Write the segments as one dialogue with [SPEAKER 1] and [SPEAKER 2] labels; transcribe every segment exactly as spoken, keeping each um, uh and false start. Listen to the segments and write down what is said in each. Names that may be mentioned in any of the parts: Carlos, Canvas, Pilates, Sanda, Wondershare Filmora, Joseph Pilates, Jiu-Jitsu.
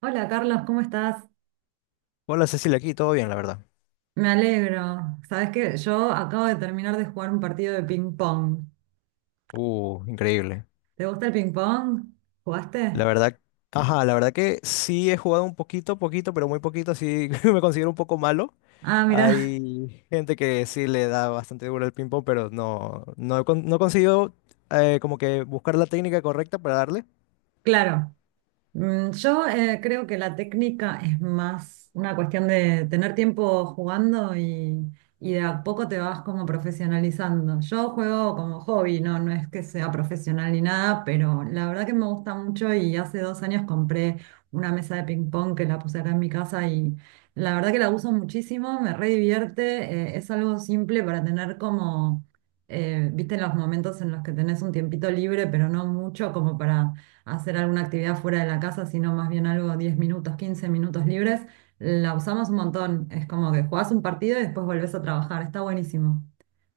[SPEAKER 1] Hola Carlos, ¿cómo estás?
[SPEAKER 2] Hola Cecilia, aquí todo bien, la verdad.
[SPEAKER 1] Me alegro. Sabes que yo acabo de terminar de jugar un partido de ping pong.
[SPEAKER 2] Uh, increíble.
[SPEAKER 1] ¿Te gusta el ping pong?
[SPEAKER 2] La
[SPEAKER 1] ¿Jugaste?
[SPEAKER 2] verdad, ajá, la verdad que sí he jugado un poquito, poquito, pero muy poquito, así, me considero un poco malo.
[SPEAKER 1] Ah, mira,
[SPEAKER 2] Hay gente que sí le da bastante duro al ping-pong, pero no, no, he con- no he conseguido, eh, como que buscar la técnica correcta para darle.
[SPEAKER 1] claro. Mm, Yo eh, creo que la técnica es más una cuestión de tener tiempo jugando y, y de a poco te vas como profesionalizando. Yo juego como hobby, no, no es que sea profesional ni nada, pero la verdad que me gusta mucho y hace dos años compré una mesa de ping pong que la puse acá en mi casa y la verdad que la uso muchísimo, me re divierte, eh, es algo simple para tener como, eh, viste, los momentos en los que tenés un tiempito libre, pero no mucho como para hacer alguna actividad fuera de la casa, sino más bien algo diez minutos, quince minutos libres, la usamos un montón. Es como que jugás un partido y después volvés a trabajar. Está buenísimo.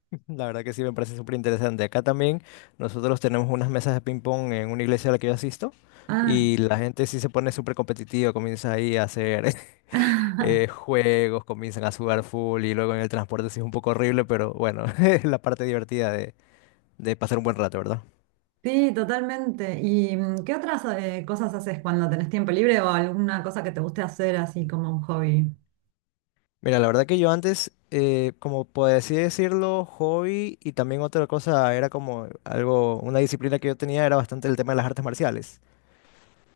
[SPEAKER 2] La verdad que sí me parece súper interesante. Acá también nosotros tenemos unas mesas de ping-pong en una iglesia a la que yo asisto,
[SPEAKER 1] Ah,
[SPEAKER 2] y la gente sí se pone súper competitiva, comienza ahí a hacer, eh, juegos, comienzan a sudar full y luego en el transporte sí es un poco horrible, pero bueno, es la parte divertida de, de pasar un buen rato, ¿verdad?
[SPEAKER 1] sí, totalmente. ¿Y mm, qué otras eh, cosas haces cuando tenés tiempo libre o alguna cosa que te guste hacer así como un hobby?
[SPEAKER 2] Mira, la verdad que yo antes, eh, como por así decirlo, hobby y también otra cosa era como algo, una disciplina que yo tenía era bastante el tema de las artes marciales.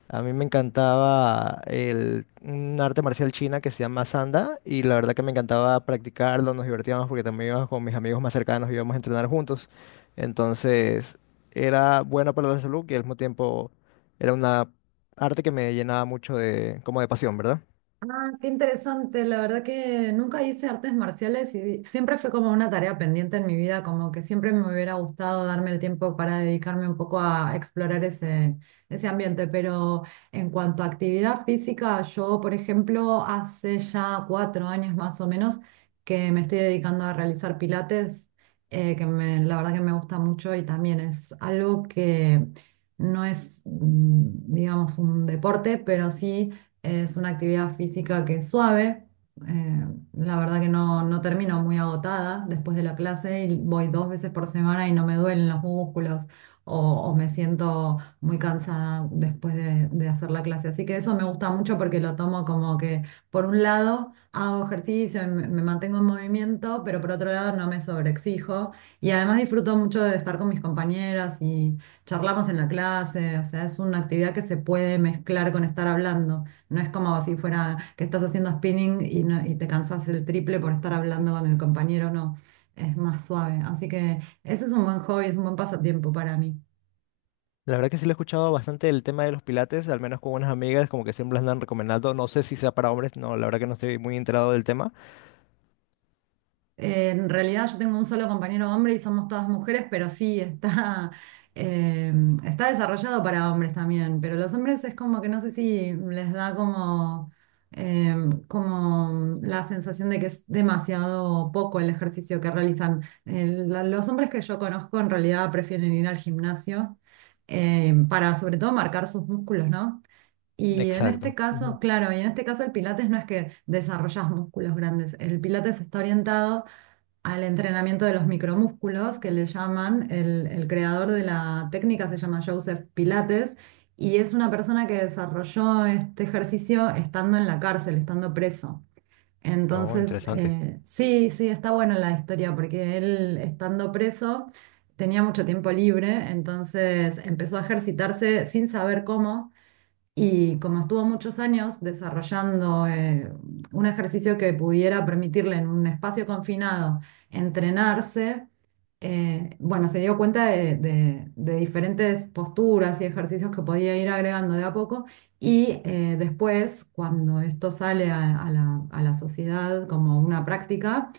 [SPEAKER 2] A mí me encantaba el, un arte marcial china que se llama Sanda, y la verdad que me encantaba practicarlo, nos divertíamos porque también íbamos con mis amigos más cercanos, íbamos a entrenar juntos. Entonces era bueno para la salud y al mismo tiempo era una arte que me llenaba mucho de, como de pasión, ¿verdad?
[SPEAKER 1] Ah, qué interesante. La verdad que nunca hice artes marciales y siempre fue como una tarea pendiente en mi vida, como que siempre me hubiera gustado darme el tiempo para dedicarme un poco a explorar ese, ese ambiente. Pero en cuanto a actividad física, yo, por ejemplo, hace ya cuatro años más o menos que me estoy dedicando a realizar pilates, eh, que me- la verdad que me gusta mucho y también es algo que no es, mm, digamos, un deporte, pero sí es una actividad física que es suave. eh, la verdad que no, no termino muy agotada después de la clase y voy dos veces por semana y no me duelen los músculos o, o me siento muy cansada después de, de hacer la clase. Así que eso me gusta mucho porque lo tomo como que por un lado hago ejercicio, y me, me mantengo en movimiento, pero por otro lado no me sobreexijo y además disfruto mucho de estar con mis compañeras y charlamos en la clase. O sea, es una actividad que se puede mezclar con estar hablando. No es como si fuera que estás haciendo spinning y, no- y te cansas el triple por estar hablando con el compañero, no. Es más suave. Así que ese es un buen hobby, es un buen pasatiempo para mí.
[SPEAKER 2] La verdad que sí lo he escuchado bastante, el tema de los pilates, al menos con unas amigas como que siempre las andan recomendando. No sé si sea para hombres, no, la verdad que no estoy muy enterado del tema.
[SPEAKER 1] Eh, en realidad yo tengo un solo compañero hombre y somos todas mujeres, pero sí, está, eh, está desarrollado para hombres también, pero los hombres es como que no sé si les da como, eh, como la sensación de que es demasiado poco el ejercicio que realizan. El- la- los hombres que yo conozco en realidad prefieren ir al gimnasio eh, para sobre todo marcar sus músculos, ¿no? Y en este
[SPEAKER 2] Exacto. Ujú.
[SPEAKER 1] caso, claro, y en este caso el pilates no es que desarrollas músculos grandes, el pilates está orientado al entrenamiento de los micromúsculos, que le llaman, el, el creador de la técnica se llama Joseph Pilates, y es una persona que desarrolló este ejercicio estando en la cárcel, estando preso.
[SPEAKER 2] Oh,
[SPEAKER 1] Entonces,
[SPEAKER 2] interesante.
[SPEAKER 1] eh, sí, sí, está buena la historia, porque él estando preso tenía mucho tiempo libre, entonces empezó a ejercitarse sin saber cómo. Y como estuvo muchos años desarrollando eh, un ejercicio que pudiera permitirle en un espacio confinado entrenarse, eh, bueno, se dio cuenta de, de- de diferentes posturas y ejercicios que podía ir agregando de a poco. Y eh, después, cuando esto sale a, a la, a la sociedad como una práctica,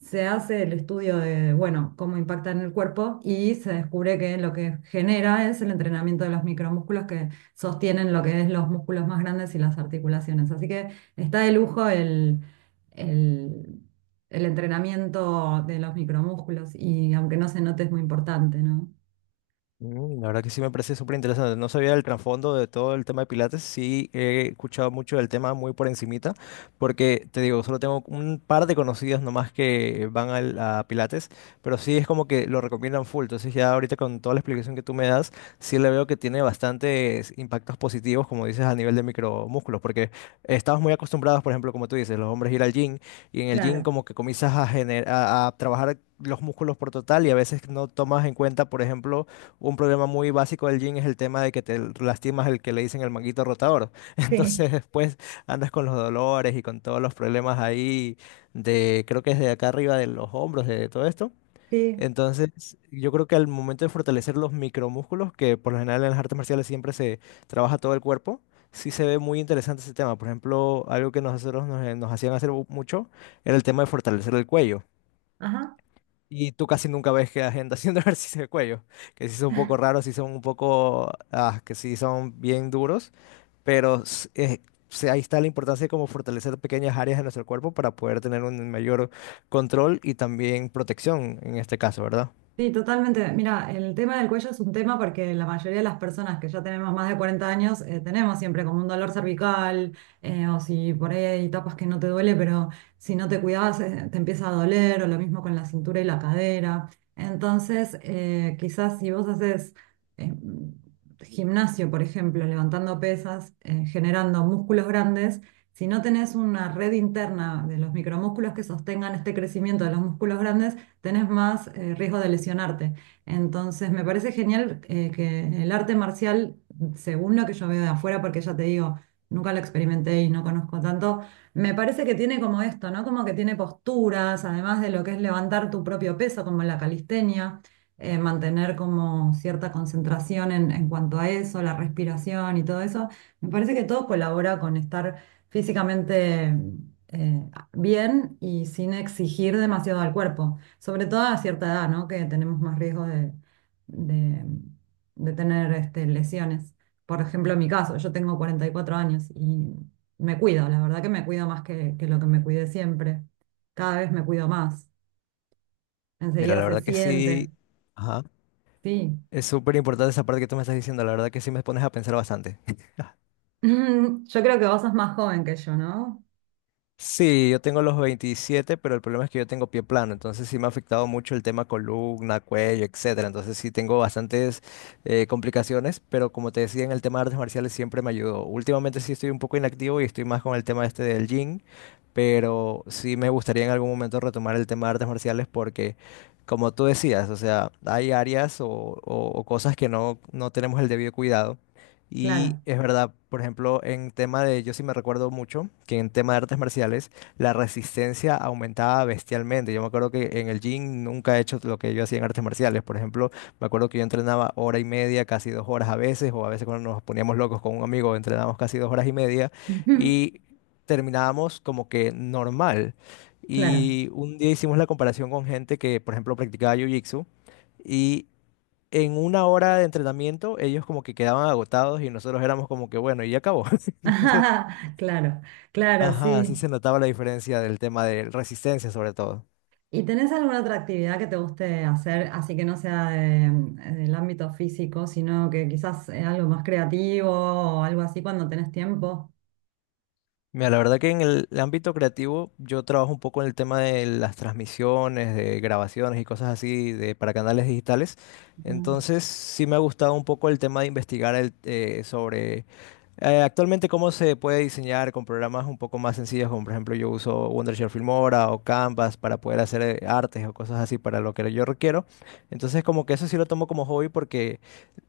[SPEAKER 1] se hace el estudio de, bueno, cómo impacta en el cuerpo y se descubre que lo que genera es el entrenamiento de los micromúsculos que sostienen lo que es los músculos más grandes y las articulaciones. Así que está de lujo el, el, el entrenamiento de los micromúsculos y aunque no se note es muy importante, ¿no?
[SPEAKER 2] Mm, la verdad que sí me parece súper interesante. No sabía el trasfondo de todo el tema de Pilates. Sí he escuchado mucho del tema muy por encimita, porque te digo, solo tengo un par de conocidos nomás que van al- a Pilates, pero sí es como que lo recomiendan full. Entonces ya ahorita con toda la explicación que tú me das, sí le veo que tiene bastantes impactos positivos, como dices, a nivel de micromúsculos, porque estamos muy acostumbrados, por ejemplo, como tú dices, los hombres ir al gym, y en el gym
[SPEAKER 1] Claro,
[SPEAKER 2] como que comienzas a, gener- a a trabajar los músculos por total, y a veces no tomas en cuenta, por ejemplo, un problema muy básico del gym es el tema de que te lastimas el que le dicen el manguito rotador.
[SPEAKER 1] sí,
[SPEAKER 2] Entonces después andas con los dolores y con todos los problemas ahí de, creo que es de acá arriba de los hombros, de todo esto.
[SPEAKER 1] sí.
[SPEAKER 2] Entonces yo creo que al momento de fortalecer los micromúsculos, que por lo general en las artes marciales siempre se trabaja todo el cuerpo, sí se ve muy interesante ese tema. Por ejemplo, algo que nosotros nos, nos hacían hacer mucho era el tema de fortalecer el cuello.
[SPEAKER 1] Ajá.
[SPEAKER 2] Y tú casi nunca ves que la gente haciendo ejercicio de cuello, que sí son un poco raros, sí son un poco, ah, que sí son bien duros, pero s- eh, se- ahí está la importancia de cómo fortalecer pequeñas áreas de nuestro cuerpo para poder tener un mayor control y también protección en este caso, ¿verdad?
[SPEAKER 1] Sí, totalmente. Mira, el tema del cuello es un tema porque la mayoría de las personas que ya tenemos más de cuarenta años eh, tenemos siempre como un dolor cervical eh, o si por ahí hay etapas que no te duele, pero si no te cuidabas eh, te empieza a doler o lo mismo con la cintura y la cadera. Entonces, eh, quizás si vos haces eh, gimnasio, por ejemplo, levantando pesas, eh, generando músculos grandes, si no tenés una red interna de los micromúsculos que sostengan este crecimiento de los músculos grandes, tenés más eh, riesgo de lesionarte. Entonces, me parece genial eh, que el arte marcial, según lo que yo veo de afuera, porque ya te digo, nunca lo experimenté y no conozco tanto, me parece que tiene como esto, ¿no? Como que tiene posturas, además de lo que es levantar tu propio peso, como la calistenia, eh, mantener como cierta concentración en, en cuanto a eso, la respiración y todo eso. Me parece que todo colabora con estar físicamente eh, bien y sin exigir demasiado al cuerpo. Sobre todo a cierta edad, ¿no? Que tenemos más riesgo de, de- de tener este, lesiones. Por ejemplo, en mi caso, yo tengo cuarenta y cuatro años y me cuido, la verdad que me cuido más que, que lo que me cuidé siempre. Cada vez me cuido más.
[SPEAKER 2] Mira,
[SPEAKER 1] Enseguida
[SPEAKER 2] la
[SPEAKER 1] se
[SPEAKER 2] verdad que
[SPEAKER 1] siente,
[SPEAKER 2] sí, ajá,
[SPEAKER 1] sí.
[SPEAKER 2] es súper importante esa parte que tú me estás diciendo, la verdad que sí me pones a pensar bastante.
[SPEAKER 1] Yo creo que vos sos más joven que yo, ¿no?
[SPEAKER 2] Sí, yo tengo los veintisiete, pero el problema es que yo tengo pie plano, entonces sí me ha afectado mucho el tema columna, cuello, etcétera. Entonces sí tengo bastantes, eh, complicaciones, pero como te decía, en el tema de artes marciales siempre me ayudó. Últimamente sí estoy un poco inactivo y estoy más con el tema este del gym, pero sí me gustaría en algún momento retomar el tema de artes marciales porque, como tú decías, o sea, hay áreas o, o- o cosas que no, no tenemos el debido cuidado. Y
[SPEAKER 1] Claro.
[SPEAKER 2] es verdad, por ejemplo, en tema de, yo sí me recuerdo mucho que en tema de artes marciales la resistencia aumentaba bestialmente. Yo me acuerdo que en el gym nunca he hecho lo que yo hacía en artes marciales. Por ejemplo, me acuerdo que yo entrenaba hora y media, casi dos horas a veces, o a veces cuando nos poníamos locos con un amigo, entrenábamos casi dos horas y media y terminábamos como que normal.
[SPEAKER 1] Claro.
[SPEAKER 2] Y un día hicimos la comparación con gente que, por ejemplo, practicaba Jiu-Jitsu. Y en una hora de entrenamiento, ellos como que quedaban agotados y nosotros éramos como que, bueno, y ya acabó. Entonces,
[SPEAKER 1] Claro, claro,
[SPEAKER 2] ajá, así
[SPEAKER 1] sí.
[SPEAKER 2] se notaba la diferencia del tema de resistencia, sobre todo.
[SPEAKER 1] ¿Y tenés alguna otra actividad que te guste hacer, así que no sea de- del ámbito físico, sino que quizás eh, algo más creativo o algo así cuando tenés tiempo?
[SPEAKER 2] Mira, la verdad que en el ámbito creativo, yo trabajo un poco en el tema de las transmisiones, de grabaciones y cosas así de, para canales digitales.
[SPEAKER 1] Mm,
[SPEAKER 2] Entonces, sí me ha gustado un poco el tema de investigar el, eh, sobre, Eh, actualmente, ¿cómo se puede diseñar con programas un poco más sencillos, como por ejemplo yo uso Wondershare Filmora o Canvas para poder hacer, eh, artes o cosas así para lo que yo requiero? Entonces, como que eso sí lo tomo como hobby porque,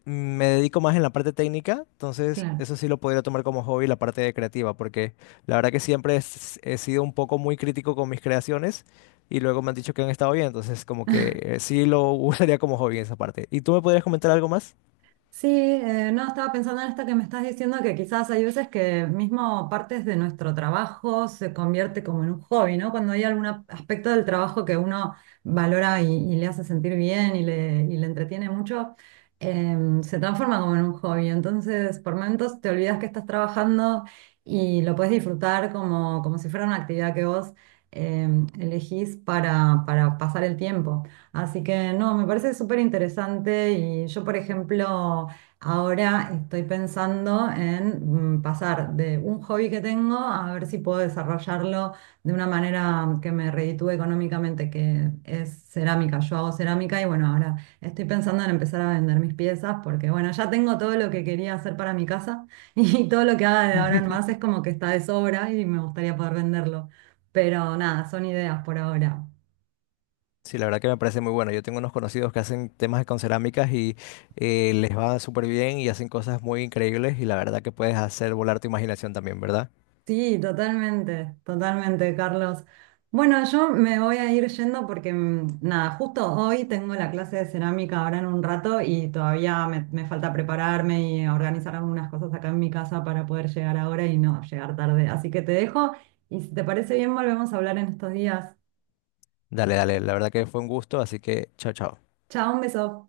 [SPEAKER 2] mm, me dedico más en la parte técnica, entonces
[SPEAKER 1] Claro.
[SPEAKER 2] eso sí lo podría tomar como hobby la parte creativa, porque la verdad que siempre es- he sido un poco muy crítico con mis creaciones y luego me han dicho que han estado bien, entonces como que, eh, sí lo usaría como hobby en esa parte. ¿Y tú me podrías comentar algo más?
[SPEAKER 1] Sí, eh, no, estaba pensando en esto que me estás diciendo, que quizás hay veces que mismo partes de nuestro trabajo se convierte como en un hobby, ¿no? Cuando hay algún ap- aspecto del trabajo que uno valora y, y le hace sentir bien y le, y le entretiene mucho, em, se transforma como en un hobby. Entonces, por momentos te olvidas que estás trabajando y lo puedes disfrutar como, como si fuera una actividad que vos em, elegís para, para pasar el tiempo. Así que no, me parece súper interesante y yo, por ejemplo, ahora estoy pensando en mm, pasar de un hobby que tengo a ver si puedo desarrollarlo de una manera que me reditúe económicamente, que es cerámica. Yo hago cerámica y bueno, ahora estoy pensando en empezar a vender mis piezas porque bueno, ya tengo todo lo que quería hacer para mi casa y todo lo que haga de ahora en más es como que está de sobra y me gustaría poder venderlo. Pero nada, son ideas por ahora.
[SPEAKER 2] Sí, la verdad que me parece muy bueno. Yo tengo unos conocidos que hacen temas con cerámicas y, eh, les va súper bien y hacen cosas muy increíbles y la verdad que puedes hacer volar tu imaginación también, ¿verdad?
[SPEAKER 1] Sí, totalmente, totalmente, Carlos. Bueno, yo me voy a ir yendo porque, mm, nada, justo hoy tengo la clase de cerámica ahora en un rato y todavía me, me falta prepararme y organizar algunas cosas acá en mi casa para poder llegar ahora y no llegar tarde. Así que te dejo y si te parece bien, volvemos a hablar en estos días.
[SPEAKER 2] Dale, dale. La verdad que fue un gusto, así que chao, chao.
[SPEAKER 1] Chao, un beso.